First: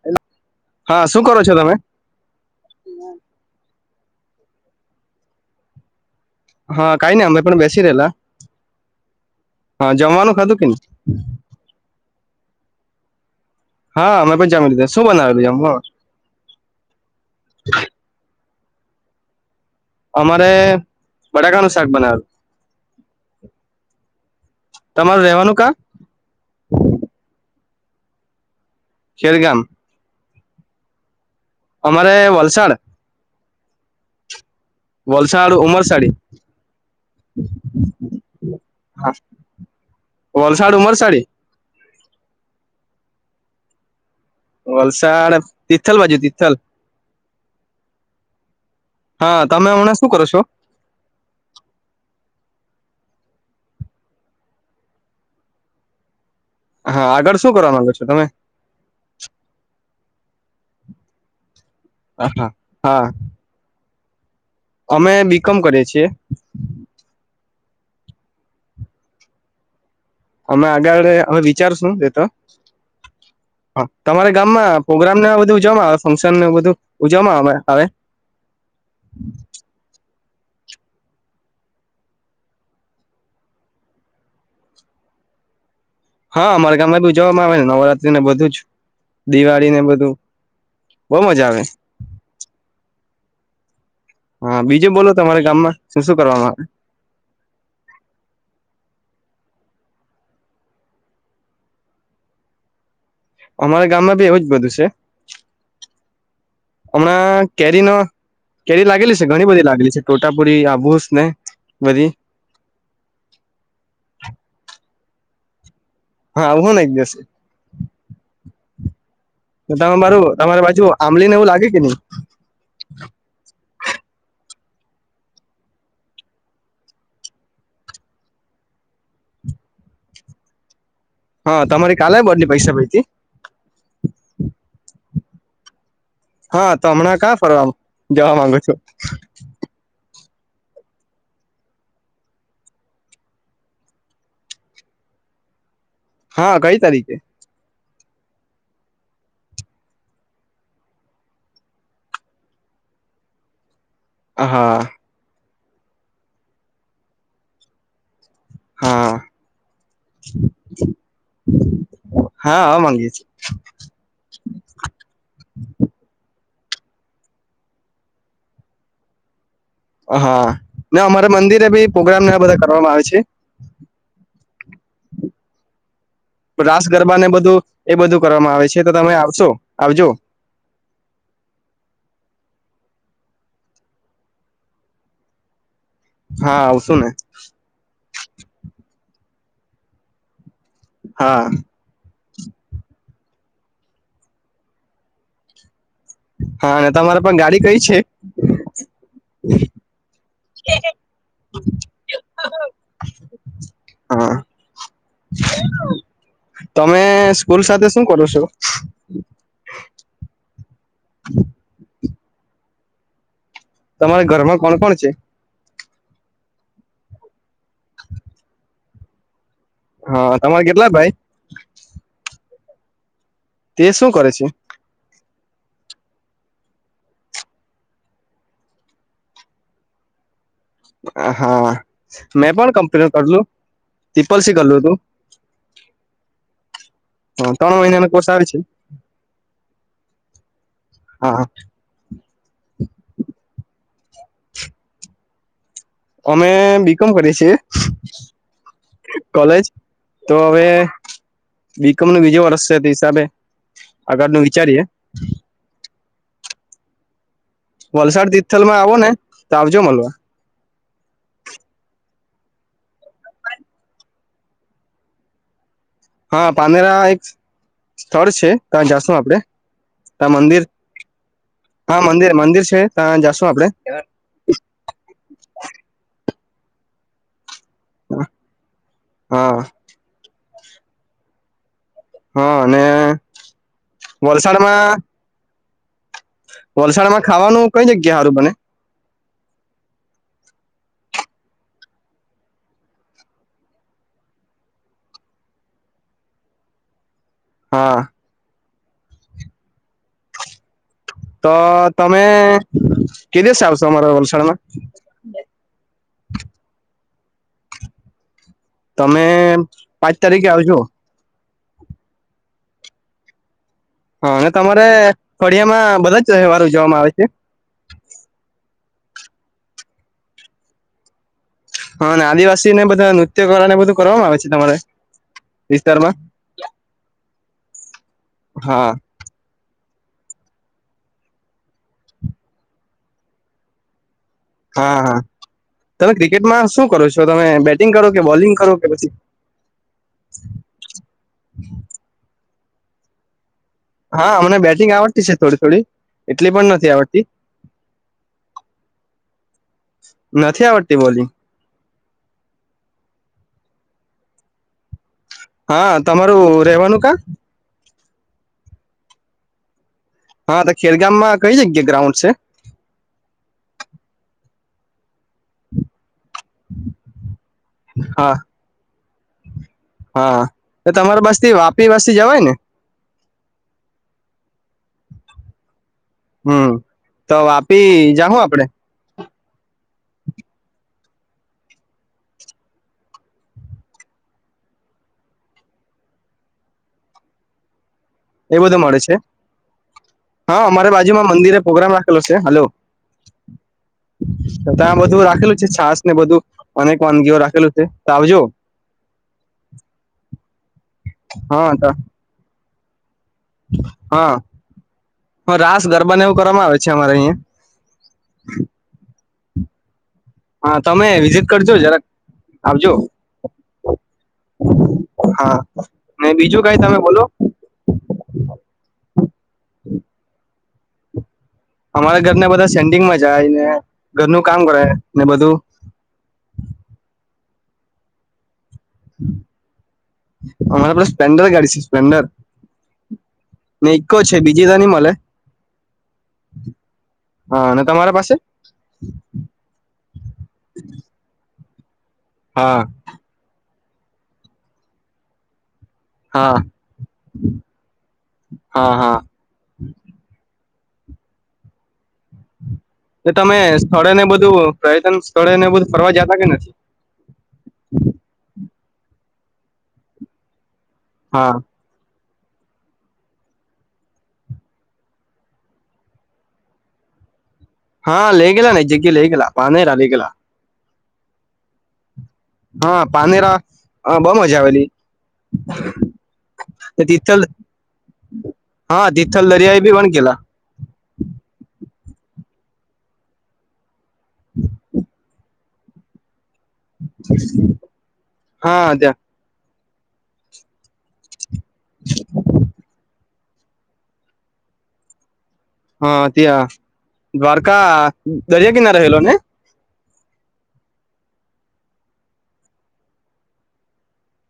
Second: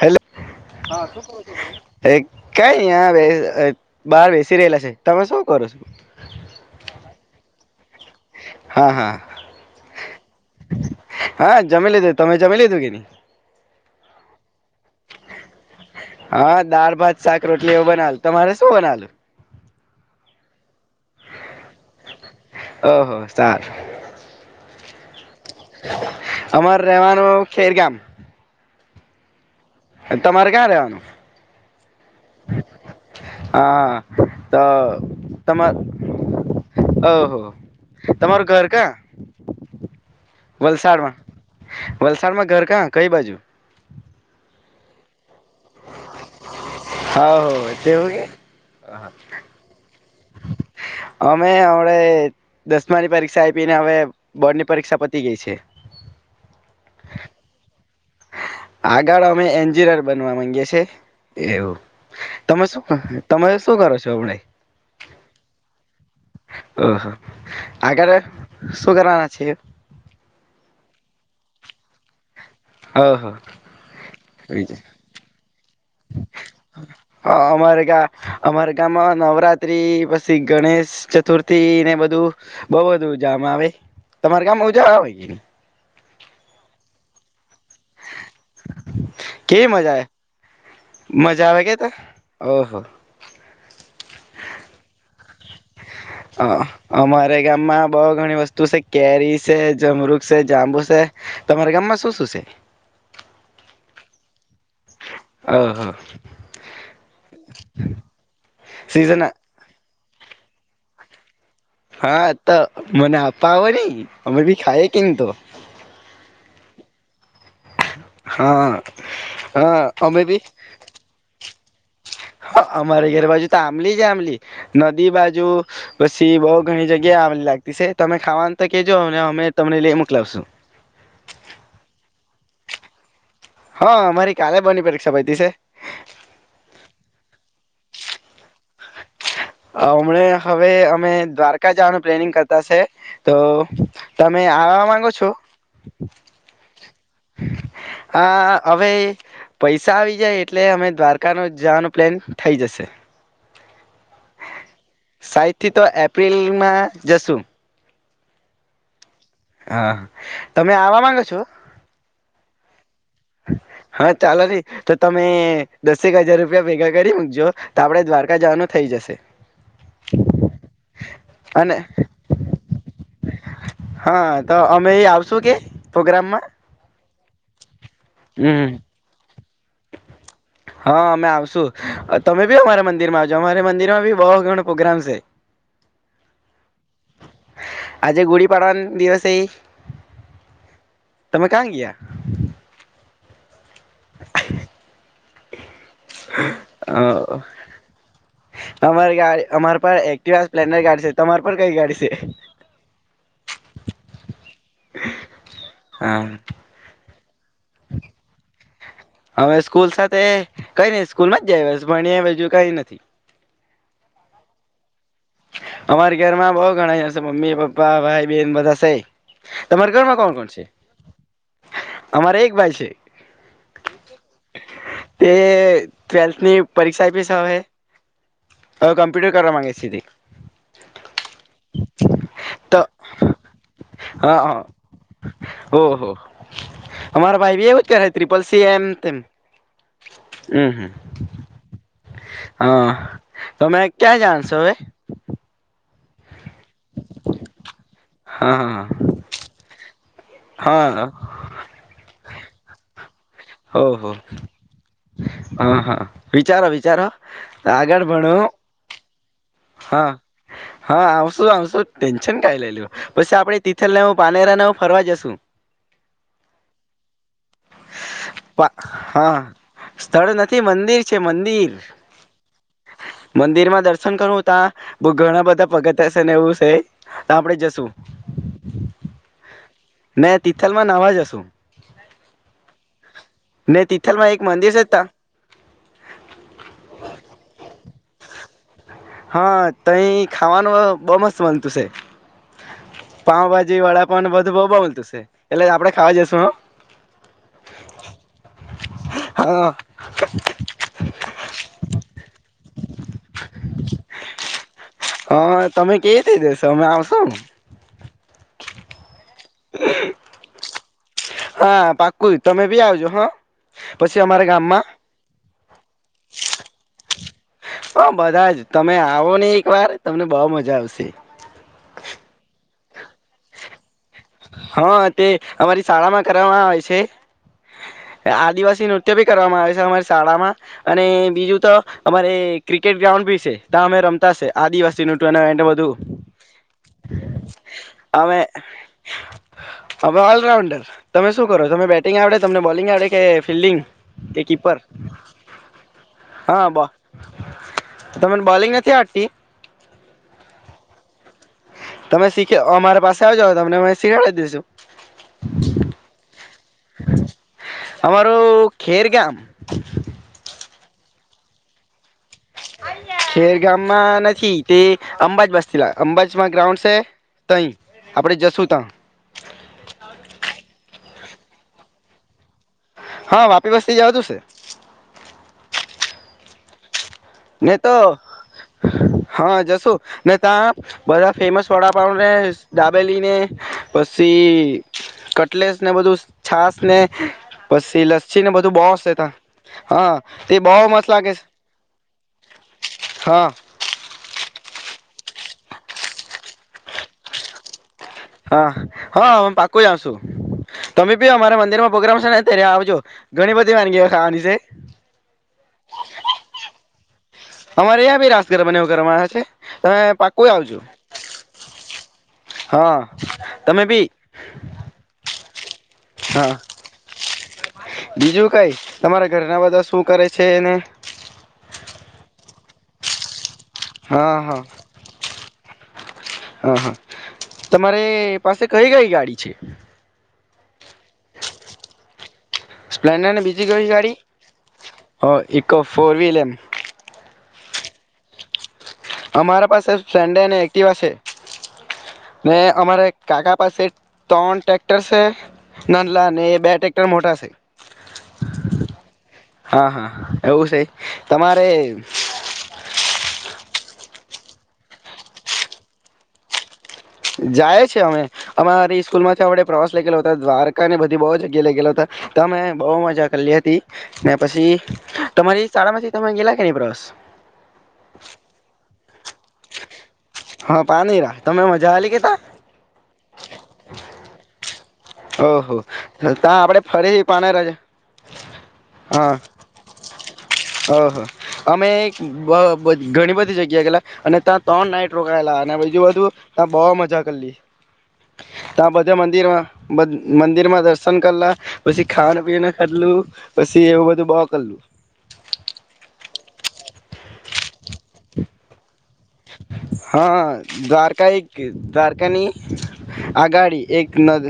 Hello હા શું કરો છો તમે કઈ નઈ આ બેહ બહાર બેસી રહેલા છે તમે શું કરો છો હા કઈ નહી અ પણ બે બેસી રિયેલા હા હા હા જમાનું ખાધું કે ની હા જમી લીધું તમે જમી લીધુ કે ની હા મે પણ જમી લીધા શું બનાવેલુ જમા મા હા શુ બનાવેલુ અમારે બટાકાનું શાક બનાવેલું ઓહો સાર તમારે રહેવાનું કા અમાર રહેવાનું ખેરગામ. ખેરગામ. તમારે ક્યાં રેવાનું? અમારે વલસાડ. આ હા તો વલસાડ તમા ઉમરસાડી ઓહો તમારું ઘર કા? હા વલસાડ વલસાડમાં? ઉમરસાડી વલસાડમાં ઘર કાં કઈ બાજુ? વલસાળ [unintelligible] હ તેવું કે હા તમે હમણાં શું કરો છો અમે [unintelligible] દસમાની પરીક્ષા આપીને, હવે બોર્ડની પરીક્ષા પતી ગેય છે હા આગળ શું કરવા માંગો છો તમે આગળ અમે એન્જીર બનવા માંગીયે છે. એવું હા તમે હા શું તમે શું કરો છ [unintelligible] અમે બીકોમ કરીએ છીએ. ઓહો, આગળ શું કરવાના છીએ? અમે આગળ અમે વિચારશું એતો ઓહો તમારા ગામમાં પ્રોગ્રામ ના બધું ઉજવામાં હા અમારે ગા અમારે ગામમાં નવરાત્રી પછી ગણેશ ચતુર્થી ને બધું બો બધું ઉજામાં આવે. તમારા ગામમાં ઉજા આવે કેની? હા અમારા ગામમાં ભી ઉજવવામાં આવે ને નવરાત્રી ને બધું જ કેવી દિવાળી ને મજા એ બધું મજા આવે કે તો ઓહો હા બીજું બોલો તમારા ગામમાં શું શું કરવામાં આવે અહ અમારે ગામમાં બો ઘણી વસ્તુ છે કેરી છે જમરૂખ છે, જાંબુ છે તમારા ગામમાં શું શું છે? મારા ગામમાં એવું બધું છ છે. ઓહો હમણાં કેરી નો કેરી લાગેલી સીઝન છે, ઘણી બધી લાગેલી છે. તોતાપુરી, હાભુસ ને બધી હા તો મને આપવોની અમે ભી ખયે [unintelligible] હા આવુંને એક દિવસે હા હા ત અમે મારું બી તમારી બાજુ આંબલીને એવું લાગે કે ની? મલી આંબલી નદી બાજુ પછી બોઉ ઘણી જગ્યા આમલી લાગતી છે. તમે ખાવાનું તો કેજો અમે તમને લઈ મોકલાવશું હા તમારી કાલેય બોર્ડની પરીક્ષા પયતી હા અમારી કાલે બોર્ડની પરીક્ષા પતી છે હા તો હમણાં કા ફરવા જવા માંગુ છું હમણા હવે અમે દ્વારકા જવાનું પ્લેનિંગ કરતા છે તો તમે આવવા માંગો છો હા કઈ તારીખ [inaudible] હા હવે પૈસા આવી જાય એટલે અમે દ્વારકાનો જવાનો પ્લાન થઈ જશે હા સાયદથી તો એપ્રિલમાં જશું હા હા તમે આવા માંગો છો હા આવવા માંગીએ હા ચાલો ને તો તમે દસેક હજાર રૂપ રૂપિયા ભેગા કરી મૂકજો, તો આપડે દ્વારકા જવાનું થઈ જશે. હા, અમારે મંદિરે અને બી પ્રોગ્રામ ને બધા કરવામાં આવે છે. હા, તો અમે એ આવશું કે. પ્રોગ્રામમાં રાસ ગરબા ને બધું એ બધું કરવામાં આવે હમ છે. તો તમે આવશો. આવજો. હા, અમે આવશું. તમે બી અમારા મંદિર માં આવજો અમારે મંદિર માં બી બહુ ઘણો પ્રોગ્રામ છે. હા આવશું ને આજે, ગુડી પડવા ના દિવસે એ. હા તમે કયા ગયાં. અવાજ નથી. [unintelligible] હા અને તમારા પણ ગાડી કઈ છે અમારી ગાડી અમારી પાસે એક્ટીવા, સ્પ્લેન્ડર ગાડી છે. તમારી પર કઈ ગાડી છે. હા હા તમે સ્કૂલ, વિચાર શું કરો છો. [unintelligible] [inaudible] હ, [unintelligible] હવે સ્કૂલ સાથે કઈ નઈ સ્કૂલ જાય એસ ભણવા. [unintelligible] કઈ નથી. તમારા ઘરમાં કોણ, કોણ, છે. અમારી ઘર માં બઉ ઘણા જશે મમ્મી પપ્પા ભાઈ બેન બધા છે. તમારા ઘરમાં કોણ હા કોણ છે. તમારે કેટલા ભાઈ અમારે એક ભાઈ છે. છે. [unintelligible] તે શું કરે છે તે ટ્વેલ્થ ની પરીક્ષા આપી છે. હવે હવે કમ્પ્યુટર કરવા માગે છી. તે હા, મેં પણ તો કમ્પ્પૂટર કરેલું હા ત્રીપલ સી હા કરેલું હતું. ઓહો અમારા ભાઈ બી ત્રણ એવું જ કરે મહિના કોષ આવે ત્રિપલ છે. સી એમ તેમ હમ હા હા તમે ક્યાં, જાવ છો હવે અમે બીકોમ, કરીએ છીએ. હા કોલેજ તો હવે હા હા બીકોમ નું બીજું વર્ષ. થી હિસાબે. ઓહો આગળ નું વિચારીએ. હા હા વિચારો વિચારો. આગળ ભણો વલસાડ તિથલ માં આવો ને. તો આવજો હા મળલવા. હા, આવશું આવશું ટેન્શન કા લઈ લો પછી આપડે તિથલ ના પાનેરા ના ફરવા જશુ હા, પારનેરા એક સ્થળ છે ત્યાં જશું હા આપડે સ્થળ નથી મંદિર છે મંદિર, હા મંદિર મંદિર છે ત્યાં જાશું આપડે મંદિર માં દર્શન કરું તા, બ ઘણા બધા પગથીયા શે ને એવું એ આપણે જ સું. હા ને તિથલ માં નાવા જશું. હા અ ને ને તિથલમાં એક મંદિર છે વલસાડમાં ત્યાં. વલસાડમાં ખાવાનું કઈ જગ્યા હા રું બને? હા તહી ખાવાનું બો મસ્ત મલતું છે, પાઉભાજી વડાપાવ બધું બઉ બધું છે, એટલે આપડે ખાવા જઈશું હ. હા. હા. તો ત તમે કે દિવસે અમારા વલસાડમાં. શું. અમે પાંચ તારીખે આવજો. હા પાકુ તમે બી આવજો હા. પછી હા અમારા અને ગામમાં તમારે ફડિયામાં બધા જ તહેવાર ઉજવવામાં આવે છે. હા બધા જ તમે આવો ને એક વાર તમને બઉ મજા આવશે. હા અને આદિવાસી બધા નૃત્ય કરવા ને બધું કરવામાં આવે છે તમારે હા તે અમારી શાળા વિસ્તારમાં માં કરવામાં આવે છે, આદિવાસી હા નૃત્ય ભી કરવામાં આવે છે. અમારી શાળામાં, અને બીજું તો અમારે ક્રિકેટ ગ્રાઉન્ડ ભી શે ત્યા અમે ર હા હા તમે ક્રિકેટમાં શું કરો છો તમે બેટિંગ કરો કે બોલિંગ કરો કે પછી અમે ઓલરાઉન્ડર તમે શું કરો તમે બેટિંગ આવડે? તમને બોલિંગ આવડે કે ફિલ્ડિંગ હા કે અમને કીપર બેટિંગ આવડતી છે થોડી થોડી એટલી હા પણ બ નથી આવડતી, તમને બોલિંગ નથી આવડતી નથી આવડતી બોલિંગ. તમે શીખ અમારા પાસે આવજો તમને અમે સિખાવી દઈશું. હા તમારું રહેેવાનું કા? આમારું ખેરગામ. હા તો ખેરગામમાં કઈ જગ્યા ગ્રાઉન્ડ છે? ખેર ગામમાં નથી તે, અંબાજ બસલા અંબાજ ગ્રાઉન્ડ છે, તહી હા આપડે જશું ત. હા તો તમારા વાપી વાથી જવાય ને? હા વાપી બસતી જ આવ તું છે. હમ. તો નહી વાપી તો જાહું આપડે હા જશુ. ને ત્યાં બધા ફેમસ વડાપને ડાબેલીને, પછી કટલેસ ને બધું છાસ ને પી તે લસ્સી ને એ બધું મળે બોસે છે ત હા તે બહ મસ્ત લાગે છે. હલો છે. હલો હા બધું રાખેલું છે. છાશ ને બધું અનેક વાનગીઓ રાખેલું છે. તો આવજો હા, હા અમે પાકું આવશું. તમે બી અમારા હા મંદિર માં પ્રોગ્રામ છે ને ત્યારે જો. હા, હું રાસ ગરબાને એવું કરવામાં આવે છે. અચછા અમારે અહીયા. અમારે અ્યાં ભી રાસગરબાને એવું કરવાના છે. [unintelligible] હા તમે વિઝિટ કરજો જરાક આવજો હા તમે બી હા. ને હા, બીજું કઈ તમે બોલો બીજું કઈ તમારા ઘરના બધા શું કરે છે એને અમારા ઘર બધા સેન્ડિંગમાં જાય ને હા ઘરનું હા કામ કરે ને બધું હા હા તમારે પાસે કઈ, કઈ ગાડી છે? [unintelligible] અમારે બસ સ્પ્લેન્ડર ગાડી છે સ્પ્લેન્ડર સ્પ્લેન્ડર બીજી કઈ ને ઈકો છે બીજી તો ની મલે ગાડી એક ફોર વ્હીલ એમ તમારા પાસે અમારા પાસે ફન્ડે અને એક્ટિવા છે. ને હા અમારે કાકા પાસે ત્રણ ટ્રેક્ટર છે. નાનલા ને હા એ બે ટ્રેક્ટર મોટા છે. હા હા હા હા એવું છે. તમારે. તમે સ્થળે ને બધું પ્ર્યટન સ્થળેને બધું ફરવા જતા કે નથી. જાય છે અમે અમારે એ સ્કૂલમાંથી આપણે પ્રવાસે લઈ ગયેલા હતા દ્વાર અને બધી બહુ હા જગ્યાએ લઇ ગયેલા હતા. તમે બહુ મજા કરલી હતી ને પછી તમારી શાળામાંથી તમે ગેલા કે ની પ્રવાસ. હા, લઈ ગેલા નજીક લઈ ગેલા પાનેરા લઈ ગેલા. હા પાનેરા તમે મજા હાલી કેતા. હા પાનેરા બહુ મજા આવેલી. ઓહો તા આપડે ફરી તિથલ પાના હા તિથલ દરિયાએ બી પણ ગેલા ઓહો અમે ઈ બ ઘણી બધી જગ્યા એ ગેલા. અને તા ત્રણ નાઈટ રોકાયેલા અને જે અધુ તા બહુ મજા કરલીએ તા હા બધે ત્યાં મંદિરમાં મદ મંદિરમાં દર્શન કરલા પછી ખાન પીને ખદલુ પછી એવું બધું બો કરલું. હા ત્યાં દ્વારકા દરિયા કિનારે રહેલો ને હા અ દ્વારકા એક દ્વારકાની આગાડી એક નદ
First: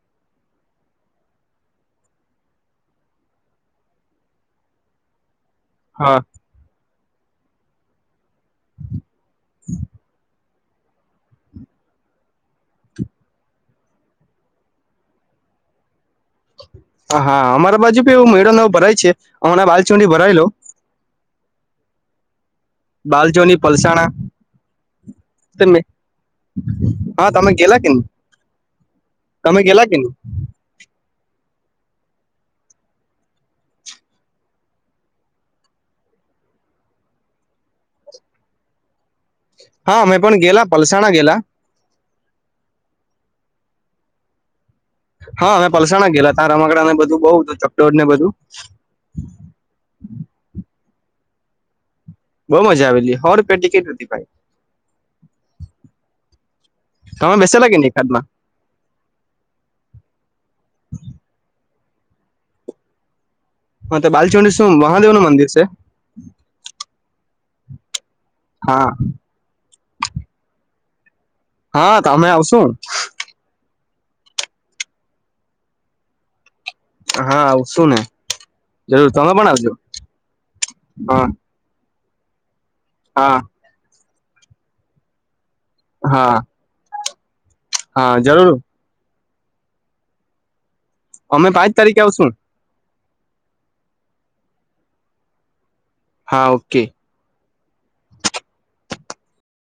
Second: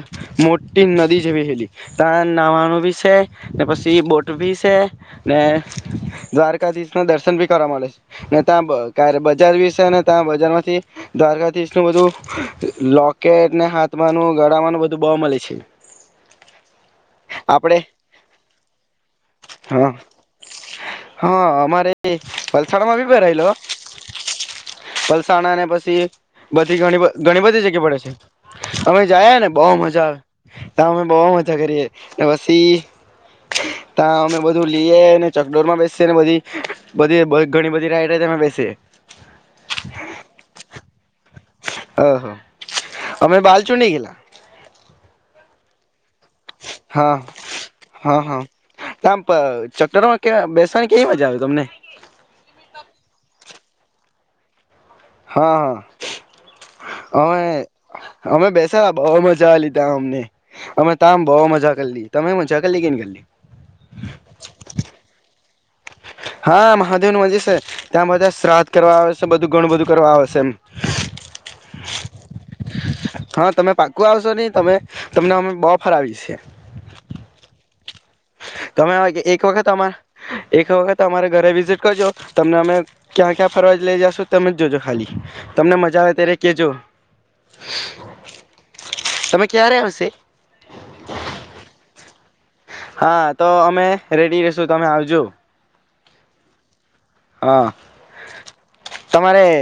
મોટી નદી જેવી હેલી તા નાવાનું ભી છે ને પછી બોટ ભી છે. અને હા દ્વારકાધીસ ના દર્શન ભી કરવા મળે છે ને તા બ ક્યારે બજાર વિશે અને તા બજાર માંથી દ્વારકાઘીશ નું બધું લોકેટ ને હાથમાંનું ગળાનું બધું બવ મલે છે. હા આપડે અમારા બાજુ બી એવું મેળો ને એવું ભરાય છે હમણાં બાલચુંડી ભરાય લો હ અમારે બાલજોની પલસાણા વલસાણા ને પછી બધી હા ઘણી તમે બધી ગેલા જગ્યા કે નહી પડે છે અમે જાયા ને તમે બવ ગેલા કે મજા નહી આવે તા અમે બ વ મજા કરીએ ને વસ્તી તા અમે બધું લીએ ચકડોરમાં બેસીએ ને બધી ઘણી બધી રાઈડમાં અમે બેસીએ. હા મેં પણ ગેલા પલસાણા ગેલા અહ અમે બાલ ચુંડી ગેલા. હા અમે પલસાણા ગેલા ત્યાં રમકડા ને બધું હા-હા. બહુ હતું ચકડોળ ને બધું હા આમ ચકડોર માં ક્યાં બેસાય કેવી મજા આવે તમને ટિકટ રૂધતી પડી. હા તમે અમે બેસેલા કે નહી એકાદમાં અમે બેસા બઉ મજા આલી તા અમને અમે તા બવ મજા કરલી તમે મજા કલી કે નઈ કલી. માતા બાાલચંડીશવ મહાદેવ નું મંદિર છેે. હા મહાદેવ નું હજી સે. ત્યાં બધા શ્રાદ્ધ હા કરવા આવે છે, બધું ઘણું બધું કરવા આવે છે એમ. હા તમે આવશો? પાકું આવશો ની તમે, તમને અમે બ ફરાવી છે. હા આવશું ને તમે જરૂર એક પણ વખત આવજો અમાર, એક વખત હા અમારે ઘરે વિઝિટ કરજો. તમને અમે ક્યાં હા ક્યાં ફરવાજ લઈ જાસુ તમે જ જોજો ખાલી. તમને મજા આવે હા ત્યારે કેજો. હા જરૂર. તમે ક્યારે આવશે? અમે પાંચ તારીખે આવશું. હા તો અમે રેડી રેશું, તમે આવજો. હા ઓકે. હા, તમારે